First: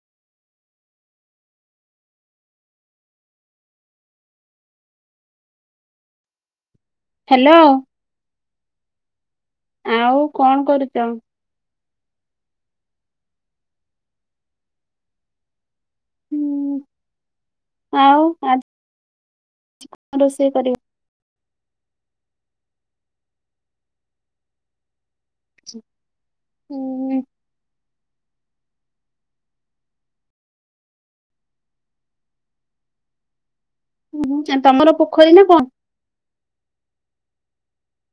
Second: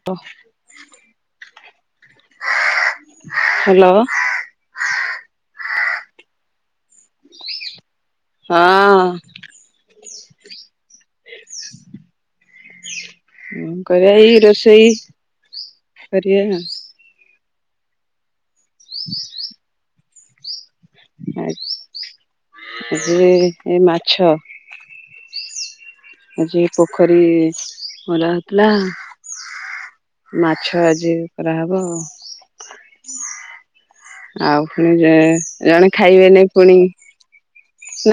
Hello. Hello. ହଁ। ଆଉ କଣ କରୁଛ? କଣ କରିଆ ଏଇ ରୋଷେଇ କରିବା। ହୁଁ ଆଉ ଆ ରୋଷେଇ କରିବ। ନାଇଁ ଆଜି ଏ ମାଛ। ଚି। ଆଜି ପୋଖରୀ ପୋଖରୀ ହେଲା। ହେଲା ମାଛ ଆଜି କରାହବ ଆଉ। ହୁଁ, ଆଉ ତମର ପୁଣି ଯେ ପୋଖରୀ ନା କଣ? ଜଣେ ଖାଇବେନି ପୁଣି।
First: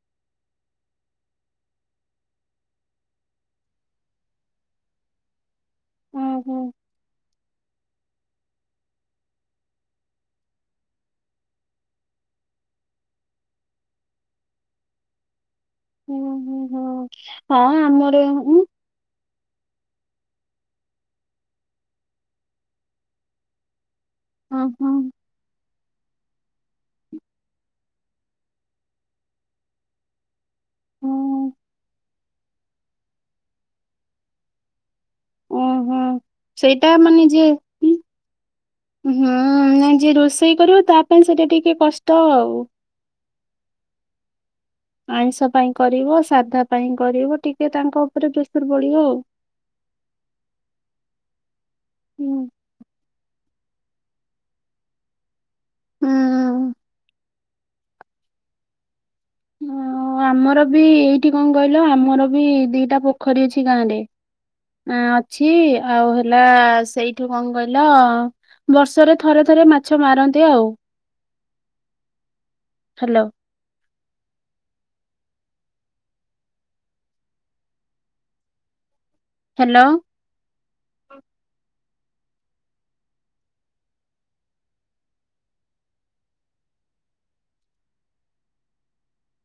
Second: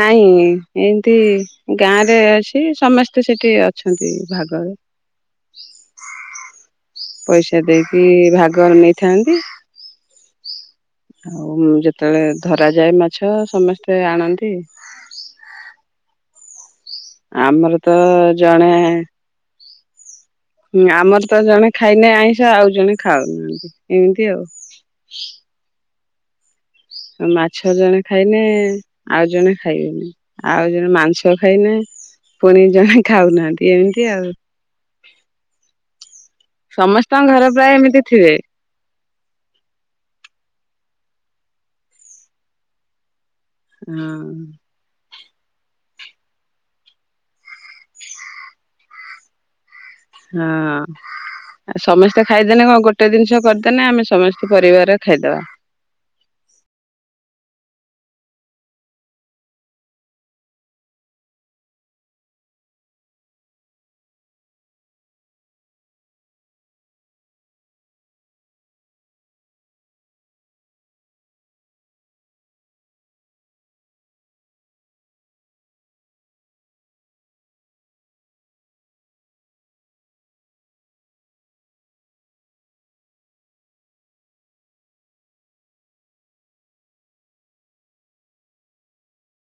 ନାହିଁ ଏମିତି ଗାଁରେ ଅଛି ସମସ୍ତେ ସେଠି ଅଛନ୍ତି ଭାଗରେ। ହୁଁ ହୁଁ। ପଇସା ଦେଇକି ଭାଗରେ ନେଇଥାନ୍ତି। ଆଉ ଯେତେବେଳେ ଧରା ଯାଏ ମାଛ ସମସ୍ତେ ଆଣନ୍ତି। ହୁଁ ହୁଁ ହୁଁ ହଁ ତ ଆମର ଉଁ। ଜଣେ ହୁଁ ଆମର ତ ଜଣେ ଖାଇନେ ଆଇଁଷ ଆଉ ଜଣେ ଖାଉନାହାନ୍ତି ଏମିତି ଆଉ। ହଁ ହଁ ମାଛ ଜଣେ ଖାଇନେ ଆଉ ଜଣେ ଖାଇବେନି। ଆଉ ଜଣେ ମାଂସ ହୁଁ ଖାଇନେ ପୁଣି ଜଣେ ଖାଉନାହାନ୍ତି ଏମିତି ଆଉ। ଉଁ ହୁଁ ସେଇଟା ସମସ୍ତଙ୍କ ମାନେ ଯିଏ ଘର ପ୍ରାୟ ଉଁ, ଏମିତି ଥିବେ। ହୁଁ ନାଇ ଯିଏ ରୋଷେଇ କରିବ ତା ପାଇଁ ସେଟା ଟିକେ କଷ୍ଟ ଆଉ। ହୁଁ। ଆଇଁଷ ପାଇଁ କରିବ ସାଧା ପାଇଁ କରିବ ଟିକେ ତାଙ୍କ ଉପରେ ପ୍ରେସର ବଢିବ ଆଉ। ହଁ ଆଉ ସମସ୍ତେ ହୁଁ ଖାଇଦେଲେ କଣ ଗୋଟେ। ଗୋଟେ ଜିନିଷ କରିଦେଲେ ଆମେ ସମସ୍ତେ ପରିବାରରେ ଖାଇଦେବା। ହୁଁ। ହଁ ଆମର ବି ଏଇଠି କଣ କହିଲ ଆମର ବି ଦିଟା ପୋଖରୀ ଅଛି ଗାଁରେ। ଅଛି ଆଉ ହେଲା ସେଇଠୁ କଣ କହିଲ। ବର୍ଷରେ ଥରେ ଥରେ ମାଛ ମାରନ୍ତି ଆଉ। [unintelligible] ହାଲୋ। ହ୍ୟାଲୋ।